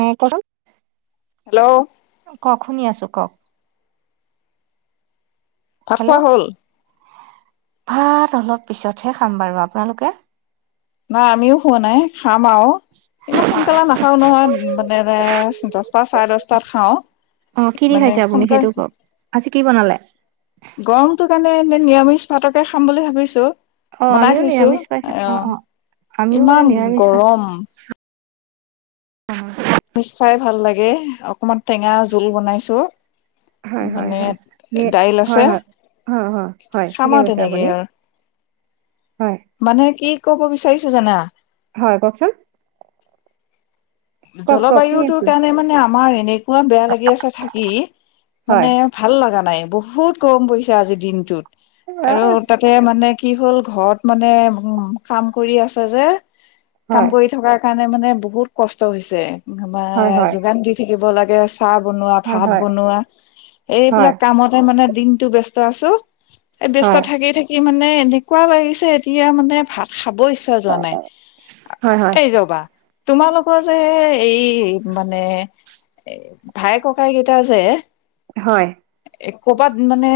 অ কত হেল্ল' কওক শুনি আছো কওক। ভাত খোৱা হেল্ল' হ'ল? ভাত অলপ পিছতহে খাম বাৰু। আপোনালোকে? নাই আমিও খোৱা নাই খাম আও। ইমান সোনকালে নাখাও নহয় মানে দছটা চাৰে দশটাত খাও। অ কি দি খাইছে আপুনি সেইটো কওক, আজি কি বনালে? গৰমটো কাৰণে এনে নিৰামিষ ভাতকে খাম বুলি ভাবিছো। অ বনাই আমিও থৈছো নিৰামিষ পাই অ আহ অ আমিও মানে ইমান নিৰামিষ গৰম। অ [unintelligible] মিছ খাই ভাল লাগে অকমান টেঙা জোল বনাইছো। হয় হয় মানে দাইল আছে হয় হয় খাম ঠিকে আৰু কৈছে তেনেকে আপুনি। আৰু [inaudible] মানে কি ক'ব বিচাৰিছো জানা? হয় কওকচোন। কওক কওক শুনি জলবায়ুটো আছো কাৰণে মানে আমাৰ [unintelligible] কমান বেয়া লাগি আছে থাকি মানে হয় ভাল লগা নাই। বহুত গৰম পৰিছে আজিৰ দিনটোত আৰু হয় তাতে মানে কি হ'ল ঘৰত মানে উ কাম কৰি আছে যে কাম হয় কৰি থকাৰ কাৰণে মানে বহুত কষ্ট হৈছে হয় আমাৰ হয় যোগান দি থাকিব লাগে। চাহ বনোৱা হয় ভাত হয় বনোৱা এইবিলাক কামতে মানে দিনতটো ব ব্যস্ত আছো। ব্যস্ত হয় থাকি থাকি মানে এনেকুৱা লাগিছে এতিয়া মানে ভাল [unintelligible] খাব ইচ্ছা যোৱা নাই হয় হয় ৰবা তোমোক [unintelligible] কোৱা যে এই মানে এ ভাইককাই কেইটা যে হয় [unintelligible] ক'বাত মানে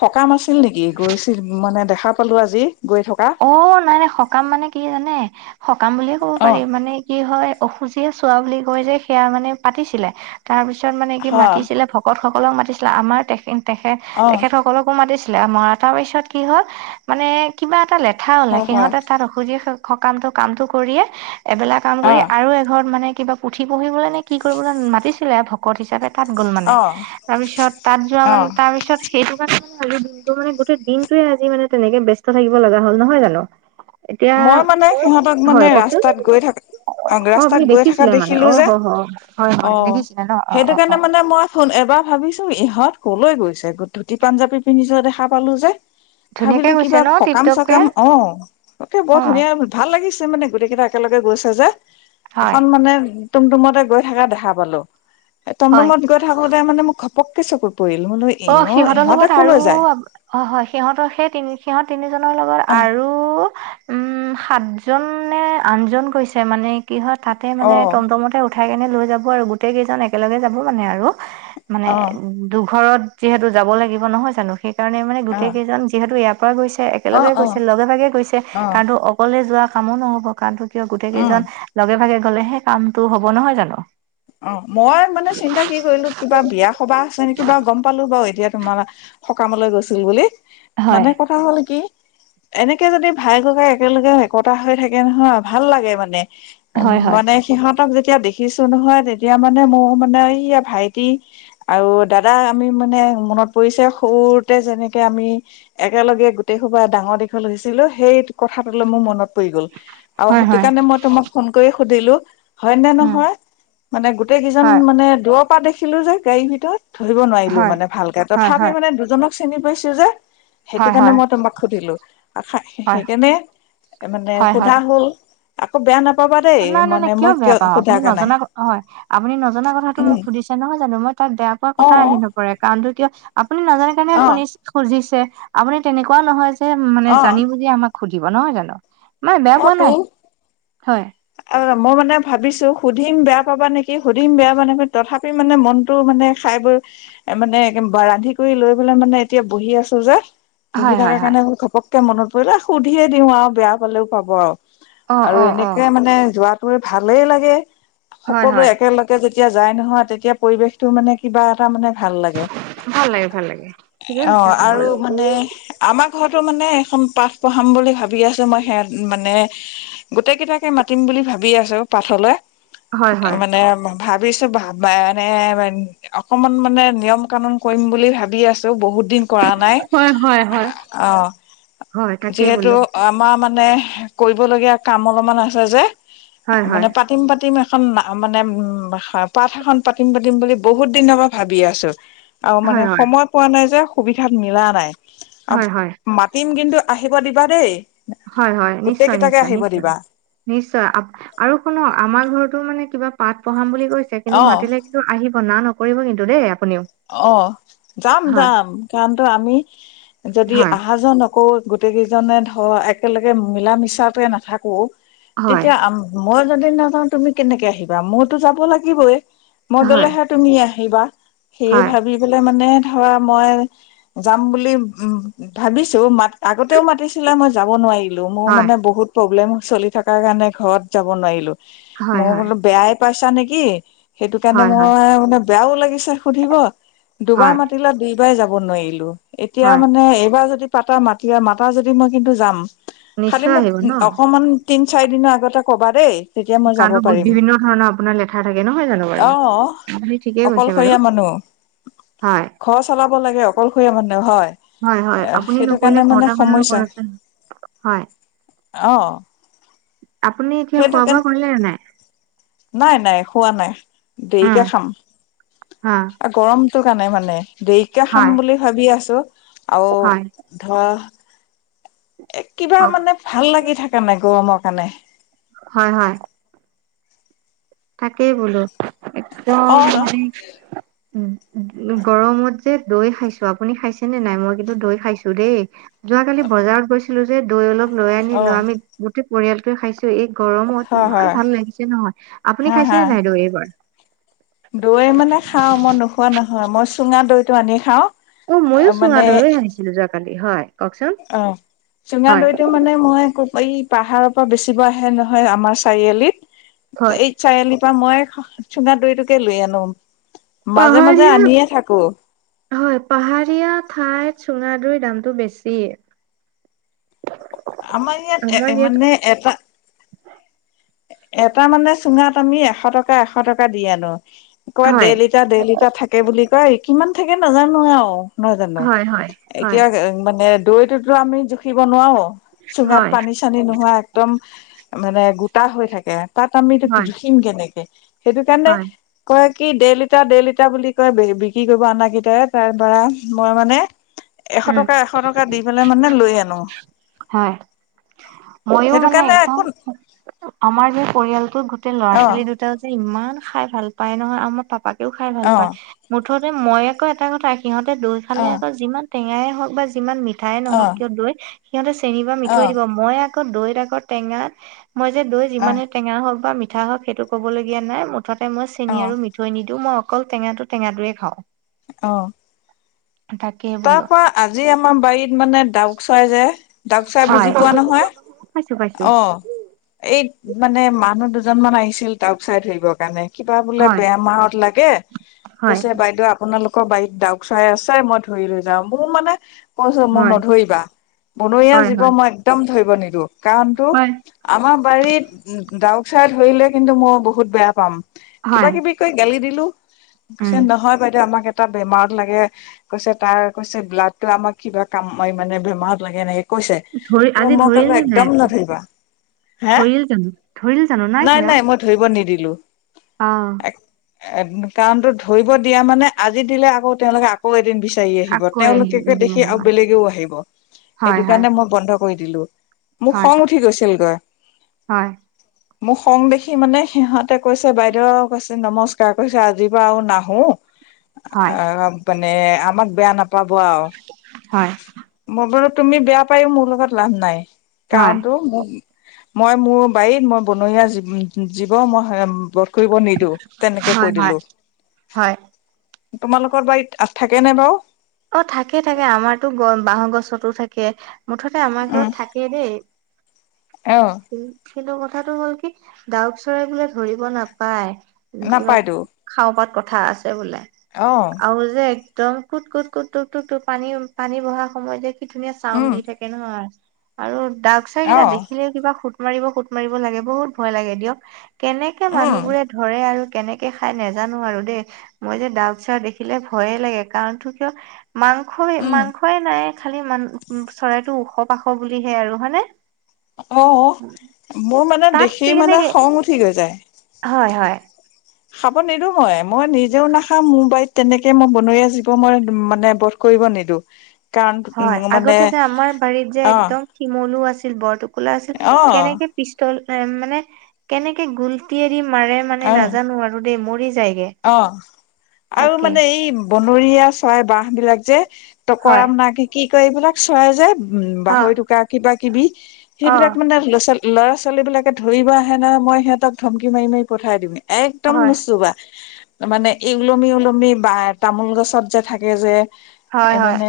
সকাম আছিল নেকি গৈছিল মানে দেখা পালো আজি গৈ থকা অ নাই নাই সকাম মানে কি জানে সকাম বুলিয়ে ক'ব অ পাৰি মানে কি হয় অসুজিয় চোৱা বুলি কয় যে সেয়া মানে পাতিছিলে তাৰ পিছত মানে কি হয় মাতিছিলে ভকত [unintelligible] সকলক মাতিছিলা আমাৰ তেখ তেখেত অ তেখেতসকলকো মাতিছিল ছিল মৰা তাৰ পিছত কি হ'ল মানে কিবা এটা লেঠা ওলাই হয় হয় সিহঁতে তাত অঔসুধিয়ে [unintelligible] সকামটো কামটো কৰিয়ে এবেলা কাম অ কৰি আৰু এঘৰত মানে কিবা পুথি পঢ়িবলৈ নে কি কৰিবলৈ মাতিছিলে ভকত হিচাপে [unintelligible] তাত গ'ল মানে অ তাৰপিছত তাত যোৱা অ মানে তাৰপিছত সেইটো কাৰণে [unintelligible] আজি দিনটো মানে গোটেই দিনটোয়ে আজি মানে তেনেকে ব্যস্ত থাকিব লগা হল নহয় জানো [unintelligible] মই মানে সিহঁতক হয় মানে কওকচোন ৰাস্তাত গৈ থাকো অ ৰাস্তাত আপুনি গৈ থকা দেখিছিলে মানে দেখিলো অ যে হ হ হয় অ হয় দেখিছিলে ন অ সেইটো অ অ কাৰণে মানে মই ফোন এবাৰ ভাবিছো ইহঁত ক'লৈ গৈছে ধুতি পাঞ্জাবী পিন্ধিছো দেখা পালো যে [unintelligible] ধুনীয়াকে ভাবিলো গৈছে কিবা ন টিপ সকাম টপকে চকাম অ তে অ বৰ ধুনীয়া ভাল লাগিছে মানে গোটেই কেইটা একেলগে গৈছে যে হয় এখন মানে মডুমতে গৈ থকা দেখা পালো হয় টুমডুমত গৈ থাকোতে মানে মোক ঘপককৈ চকু [unintelligible] অ সিহঁতৰ লগত আৰু অ হয় সিহঁতৰ সেই তিনি সিহত তিনি জনৰ লগত অ', আৰু উম সাতজনে আনজন গৈছে মানে কি হয় তাতে মানে অ', টমটমতে উঠাই কেনে লৈ যাব আৰু গোটেই কেইজন একেলগে যাব মানে আৰু [unintelligible] মানে অ', দুঘৰত যিহেতু যাব লাগিব নহয় জানো সেই [unintelligible] সেইকাৰণে মানে গোটেই অ', কেইজন যিহেতু ইয়াৰ পৰা গৈছে অ', একেলগে অ', গৈছে লগে ভাগেই গৈছে অ', কাৰণো অকলে যোৱা কামো নহব কাৰণো কিয় গোটেই উম, কেইজন লগে ভাগে গলে সেই কামটো হব নহয় জানো [unintelligible] অ মই মানে চিন্তা কি কৰিলো কিবা বিয়া সবাহ আছে নে কিবা গম পালো বাৰু এতিয়া তোমাৰ সকামলৈ গৈছিল বুলি হয় মানে কথা হ'ল কি এনেকে যদি ভাই ককাই একেলগে একতা হৈ থাকে নহয় ভাল লাগে মানে উম হয় হয় মানে সিহঁতক যেতিয়া দেখিছো নহয় তেতিয়া মানে মোৰ মানে এই ভাইটি আৰু দাদা আমি মানে মনত পৰিছে সৰুতে যেনেকে আমি একেলগে গোটেই সোবা ডাঙৰ দিঘলৈ আহিছিলো সেই কথাটোলৈ মোৰ মনত [unintelligible] হৈগল আও হয় হেতু হয় কাৰনে মই ফোন কৰি সুধিলোঁ হয় নে উম নহয় মানে গোটেই কেইজন হয় মানে দূৰৰ পৰা দেখিলো যে গাড়ীৰ ভিতৰত ধৰিব নোৱাৰিলো হয় মানে ভালকে হয় তথাপি হয় মানে দুজনক চিনি পাইছো যে হয় সেইটো কাৰণে হয় মই তোমাক সুধিলো হয় সেইকাৰণে মানে হয় হয় সোধা হল আকৌ বেয়া নাপা পাবা দেই নাই নাই নাই মানে মই বেয়া কিয় পাওঁ আপুনি সোধা ক নাই নজনা হয় [unintelligible] আপুনি নজনা কথাতো মোক সুধিছে নহয় জানো মই তাক বেয়া পোৱা অ কথা আহি নপৰে কাৰণো কিয় [unintelligible] আপুনি নাজানে কাৰণে অ শুনি খুজিছে আপুনি তেনেকুৱা নহয় যে মানে অ জানি বুলি আমাক [unintelligible] সুধিব নহয় জানো মান বেয়া পোৱা নাই হয় [unintelligible] মইনে ভাবিছো সুধিম বেয়া পাবা নেকি সুধিম বেয়া পাবা নেকি তথাপি [unintelligible] কৰি মানে মনতটো মানে খাই বৈ এ মানে ৰান্ধি কৰি লৈ পেলাই মানে এতিয়া বহি আছো যে [unintelligible] পঢ়ি হয় হয় থাকাৰ হয় কাৰণে মই ঘপককে মনত পৰিলে সুধিয়ে দিওঁ আৰু বেয়া পালেও পাব আৰু অ আৰু অ অ এনেকে মানে যোৱাত ভালেই লাগে হয় সকলো হয় একেলগে যদি তেতিয়া যাই নহয় তেতিয়া পৰিবেশতটো মানে কিবা এটা মানে ভাল লাগে ভাল লাগে ভাল লাগে ঠিকে অ কৈছে আপুনি আৰু বাৰু মানে আমাৰ ঘৰতো মানে এখন পাঠ পঢ়াম বুলি ভাবি আছো মই সেয়া মানে গোটেই কেইটাকে মাতিম বুলি ভাবি আছো পাঠলৈ হয় হয় মানে ভাবিছো ভাব এনে অকমান মানে নিয়ম কানুন কৰিম বুলি ভাবি আছো ব হয় হয় হয় হয় তাকেই বোলো অ মানে কৰিবলগীয়া কাম অলপমান আছে যে হয় হয় মানে পাতিম পাতিম খন মানে উ পাঠ এখন পাতিম পাতিম বুলি বহুত দিনৰ পৰা ভাবি আছো আৰু হয় মানে হয় সময় পোৱা নাই যে সুবিধাত মিলা নাই হয় হয় মাতিম কিন্তু আহিব দিবা দেই হয় হয় গোটেই নিশ্চয় কেইটাকে নিশ্চয় আহিব নিশ্চয় দিবা নিশ্চয় আৰু শুনক আমাৰ ঘৰতো মানে কিবা পাঠ পঢ়াম বুলি গৈছে কিন্তু অ মাতিলে কিন্তু আহিব না নকৰিব কিন্তু দেই আপুনিও অ যাম হয় যাম কাৰণ তো আমি যদি হয় অহা যোৱা আকৌ গোটেই কেইজনে ধৰ একেলগে মিলা মিছাতে নাথাকো হয় তেতিয়া মই যদি নাযাওঁ তুমি কেনেকে আহিবা মইতো যাব লাগিবই মই হয় গ'লেহে তুমি আহ আহিবা সে হয় ভাবি পেলাই মানে ধৰা মই যাম বুলি উম ভাবিছো মা আগতেও মাতিছিলে মই যাব নোৱাৰিম। মোৰ হয় মানে বহুত প্ৰব্লেম চলি থকাৰ কাৰণে ঘৰত যাব নোৱাৰিলো। হয় মই হয় বোলো বেয়াই পাইছা নেকি সেইটো কাৰণে হয় হয় মই মানে বেয়াও লাগিছে সুধিব দুবাৰ হয় মাতিলে দুইবাৰ যাব নোৱাৰিলো এতিয়া হয় মানে এইবাৰ যদি পাতা মাতা মাতিলে যাম। খালি নিশ্চয় মোক আহিব ন অকমান তিন চাৰিদিনৰ আগতে ক'বা দেই তেতিয়া মই যাব কালো পাৰিম বিভিন্ন ধৰণৰ আপোনাৰ লেঠাৰ থাকে নহয় জানো অ বাৰু আপুনি ঠিকেই কৈছে অকলশৰীয়া বাৰু মানুহ হয় ঘৰ চলাব লাগে অকলশৰীয়া মানে হয়। হয় হয় আপুনি সেইটো নকৰিলে কাৰণে মানে কটা মানৰ লগত আছে হয় আহ আপুনি এতিয়া খোৱা বোৱা কৰিলে নাই? নাই নাই খোৱা নাই দেৰিকে উম খাম। হয় গৰমটো কাৰণে মানে দেৰিকে খাম হয় বুলি ভাবি আছো। আও হয় ধৰা এ কিবা হয় মানে ভাল লাগি থাকা নাই গৰমৰ কাৰণে হয় হয় থাকেই বোলো একদম অ ন মানে উ গৰমত যে দৈ খাইছো আপুনি খাইছেনে নাই? মই কিন্তু দৈ খাইছো দেই যোৱাকালি বজাৰত গৈছিলো যে দৈ অলপ লৈ অ আনিলো আমি গোটেই পৰিয়ালটে খাইছো এই গৰমত হয় ইমান হয় ভাল লাগিছে নহয়। আপুনি হা হা খাইছেনে নাই দৈ এইবাৰ দৈ মানে খাও মই নোখোৱা নহয় মই চুঙা দৈটো আনি খাও অ ময়ো চোঙা দৈয়ে আহিছিলো যোৱাকালি হয়। কওকচোন অ চুঙা হয় দৈটো মানে মই কোপ এই পাহাৰৰ পৰা বেচিব আহে নহয় আমাৰ চাৰিআলিত হয় এই চাৰিআলিৰ পৰা মই চুঙা দৈটোকে লৈ আনো মাজে মাজে পাহাৰীয়া আনিয়ে থাকো। খাই চুঙা দৈ দামটো বেছি। আমাৰ ইয়াত এ মানে এটা এটা মানে চুঙাত আমি এশ টকা এশ টকা দি আনো। কৰবাত হয় দেৰলিটাৰ, দেৰ লিটাৰ থাকে বুলি কয় কিমান থাকে নাজানো আৰু [unintelligible] নহয় জানো হয় হয় হয় এতিয়া মানে দৈটোতো আমি জুখিব নোৱাৰো। চুঙাত হয় পানী চানী নোহোৱা একদম মানে গোটা হৈ থাকে। তাত আমি হয় জুখিম কেনেকে সেইটো কাৰণে হয় কয় কি দেৰ লিটাৰ দেৰ লিটাৰ বুলি কয় বিক্ৰী কৰিব আনা কেইটাৰে তাৰ পৰা মই মানে [unintelligible] এশ উম টকা এশ টকা দি পেলাই মানে লৈ আনো। হয় মইও সেইটো মানে কাৰণে একদম একো আমাৰ যে পৰিয়ালটো গো ল'ৰা অ ছোৱালী দুটা যে ইমান খাই ভাল পায় নহয় আৰু মই পাপাকেও খাই ভাল অ পায় মোৰ মুথতে মই আকৌ এটা কথা সিহঁতে দৈ অ খালে আকৌ যিমান টেঙাই হওক বা যিমান মিঠা [unintelligible] মিঠাই অ নহওক কিয় দৈ সিহঁতে চেনি বা অ মিঠাই দিব। মই আকৌ দৈত আকৌ টেঙা মই যে দৈ অ যিমানহে টেঙা হওক বা মিঠা হওক সেইটো ক'বলগীয়া নাই মুথতে মই চেনি অ আৰু মিঠৈ নিদিওঁ মই অকল টেঙাটো টেঙাটয়ে খাওঁ। [unintelligible] অ তাকে তাৰ বোলো পৰা আজি আমাৰ বাৰীত মানে ডাউক চৰাই যে, ডাউক চৰাই হয় বুজি পোৱা নহয়। পাইছো পাইছো [unintelligible] অ এই মানে মানুহ দুজন মান আহিছিল ডাউক চৰাই ধৰিবৰ কাৰণে। কিবা বোলে হয় বেমাৰত লাগে হয় কৈছে বাইদেউ আপোনালোকৰ বাৰীত ডাউক চৰাই আছে মই [unintelligible] ধৰি লৈ যাওঁ। মোৰ মানে কৈছো মোৰ হয় নধৰিবা বনৰীয়া হয় জীৱ হয় মই একদম [unintelligible] নিদো কাৰণটো হয় আমাৰ বাৰিত ডাউক চয়াই ধৰিলে কিন্তু মই বহুত বেয়া পাম কিবা হয় কিবি কৈ গালি দিলো। [unintelligible] উম পিছে নহয় বাইদেউ আমাক এটা বেমাৰত লাগে। কৈছে তাৰ কৈছে ব্লাডটো আমাক কিবা কাম মানে বেমাৰত লাগে এনেকে। কৈছে। ধৰি আজি মই ধৰিল কলো নে একদম নাই আকৌ? নধৰিবা। হা ধৰিল জানো ধৰিল জানো নাই ধৰা নাই মই ধৰিব নিদি লো। অ' কাৰনটো ধৰিব দিয়া মানে আজি দিলে আকৌ তেওঁলোকে আকৌ এদিন বি চাৰি আহিব আকৌ আহিম তেওঁলোকেকে এদিন দেখি আৰু আহিবা বেলেগেও আহিব। হয় সেইটো হয় কাৰণে মই বন্ধ কৰি দিলো। [unintelligible] মোক হয় খং উঠি গৈছিলগৈ। হয় মোক খং দেখি মানে সিহঁতে কৈছে বাইদেউ কৈছে নমস্কাৰ কৈছে আজিৰ পৰা আৰু নাহো। হয় আহ মানে আমাক বেয়া নাপাব আৰু। হয় মই বু তুমি বেয়া পায়ও মোৰ লগত লাভ নাই। হয় কাৰণটো মোৰ মই মোৰ বাৰীত মই বনৰীয়া জী জীৱ মই কৰিব নিদিওঁ। তেনেকে কৈ হয় দিলো হয় হয় তোমালোকৰ বাৰিত থাকে নাই বাৰু? অ থাকে থাকে আমাৰটো বাঁহৰ গছতো থাকে। মুঠতে আমাৰ উম ঘৰত থাকেই দেই। অ কিন্তু কথাটো হ'ল কি ডাউক চৰাই বোলে ধৰিব নাপায়। কিবা নাপায়তো খাওঁ পাত কথা আছে বোলে। অ আৰু যে একদম কোত কোত টুক টুক টুক টুক পানী পানী বহা সময়ত যে কি ধুনীয়া চাউড উম দি থাকে নহয়। আৰু [unintelligible] দাক অ চাইকেইটা দেখিলে কিবা সুত মাৰিব সুত মাৰিব লাগে বহুত ভয় লাগে দিয়ক। [unintelligible] কেনেকে উম মানুহবোৰে ধৰে আৰু কেনেকে খাই নাজানো আৰু দেই, মই যে ডাউক চৰাই দেখিলে ভয়ে লাগে কাৰণটো কিয়, [unintelligible] মাংস উম মাংসই নাই খালি মান চৰাইটো ওখ পাখ বুলিহে আৰু হয়নে। [unintelligible] অ, মোৰ মানে তাত দেখি মানে কেনেকে খং উঠি গৈ যায় [unintelligible] হয় হয় খাব নিদো মই। মই নিজেও নাখাম, মোৰ বাৰীত তেনেকে মই বনৰীয়া জীৱ মই মানে বধ কৰিব নিদো। [unintelligible] কাৰণ হয় মানে আগতে যে আমাৰ বাৰীত যে অ একদম শিমলু আছিল, বৰটোকোলা আছিল, অ কেনেকে পিষ্টল মানে কেনেকে গুলটি এৰি মাৰে মানে অ নাজানো আৰু দেই মৰি [unintelligible] অ আৰু তাকে মানে এই বনৰীয়া চৰাই বাঁহ বিলাক যে হয় কৰাম না কি কয় এইবিলাক চৰাই যে। উম অ বাহৰি টোকা কিবা কিবি অ সেইবিলাক মানে ল'ৰা ছোৱালী ল'ৰা ছোৱালী বিলাকে ধৰিব আহে নহয় মই সিহঁতক ধমকি মাৰি মাৰি পঠাই দিম। একদম হয় নুচুবা। মানে ই ওলমি ওলমি বা তামোল গছত যে থাকে যে, হয় এই হয় মানে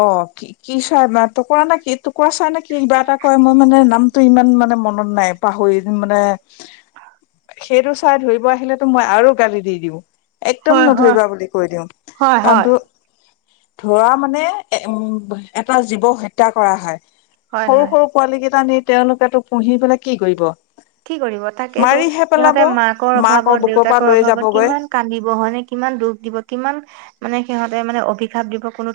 অ, কি কি চৰাই বাস, টুকুৰা নে কি টুকুৰা চাই নে কি কিবা এটা কয় মই মানে নামটো ইমান মানে মন ত নাই পাহৰি মানে সেইটো চাই ধৰিব আহিলেতো মই আৰু গালি দি দিওঁ। একদম হয় হয় নধৰিবা বুলি কৈ দিওঁ হয় হয় কাৰণটো ধৰা মানে, উম এটা জীৱক হত্যা কৰা হয় হয় সৰু হয় সৰু পোৱালি কেইটা নি তেওঁলোকেতো পুহি পেলাই কি কৰিব। কি কৰিব তাকেইেতো মাৰিহে সিহঁতে পেলাব। মাকৰ অভাৱত, বুকৰ পৰা দেউতাকৰ লৈ অভাৱত, যাবগৈ কিমান কান্দিব হয়নে কিমান দুখ দিব কিমান মানে সিহঁতে মানে অভিশাপ দিব কোনো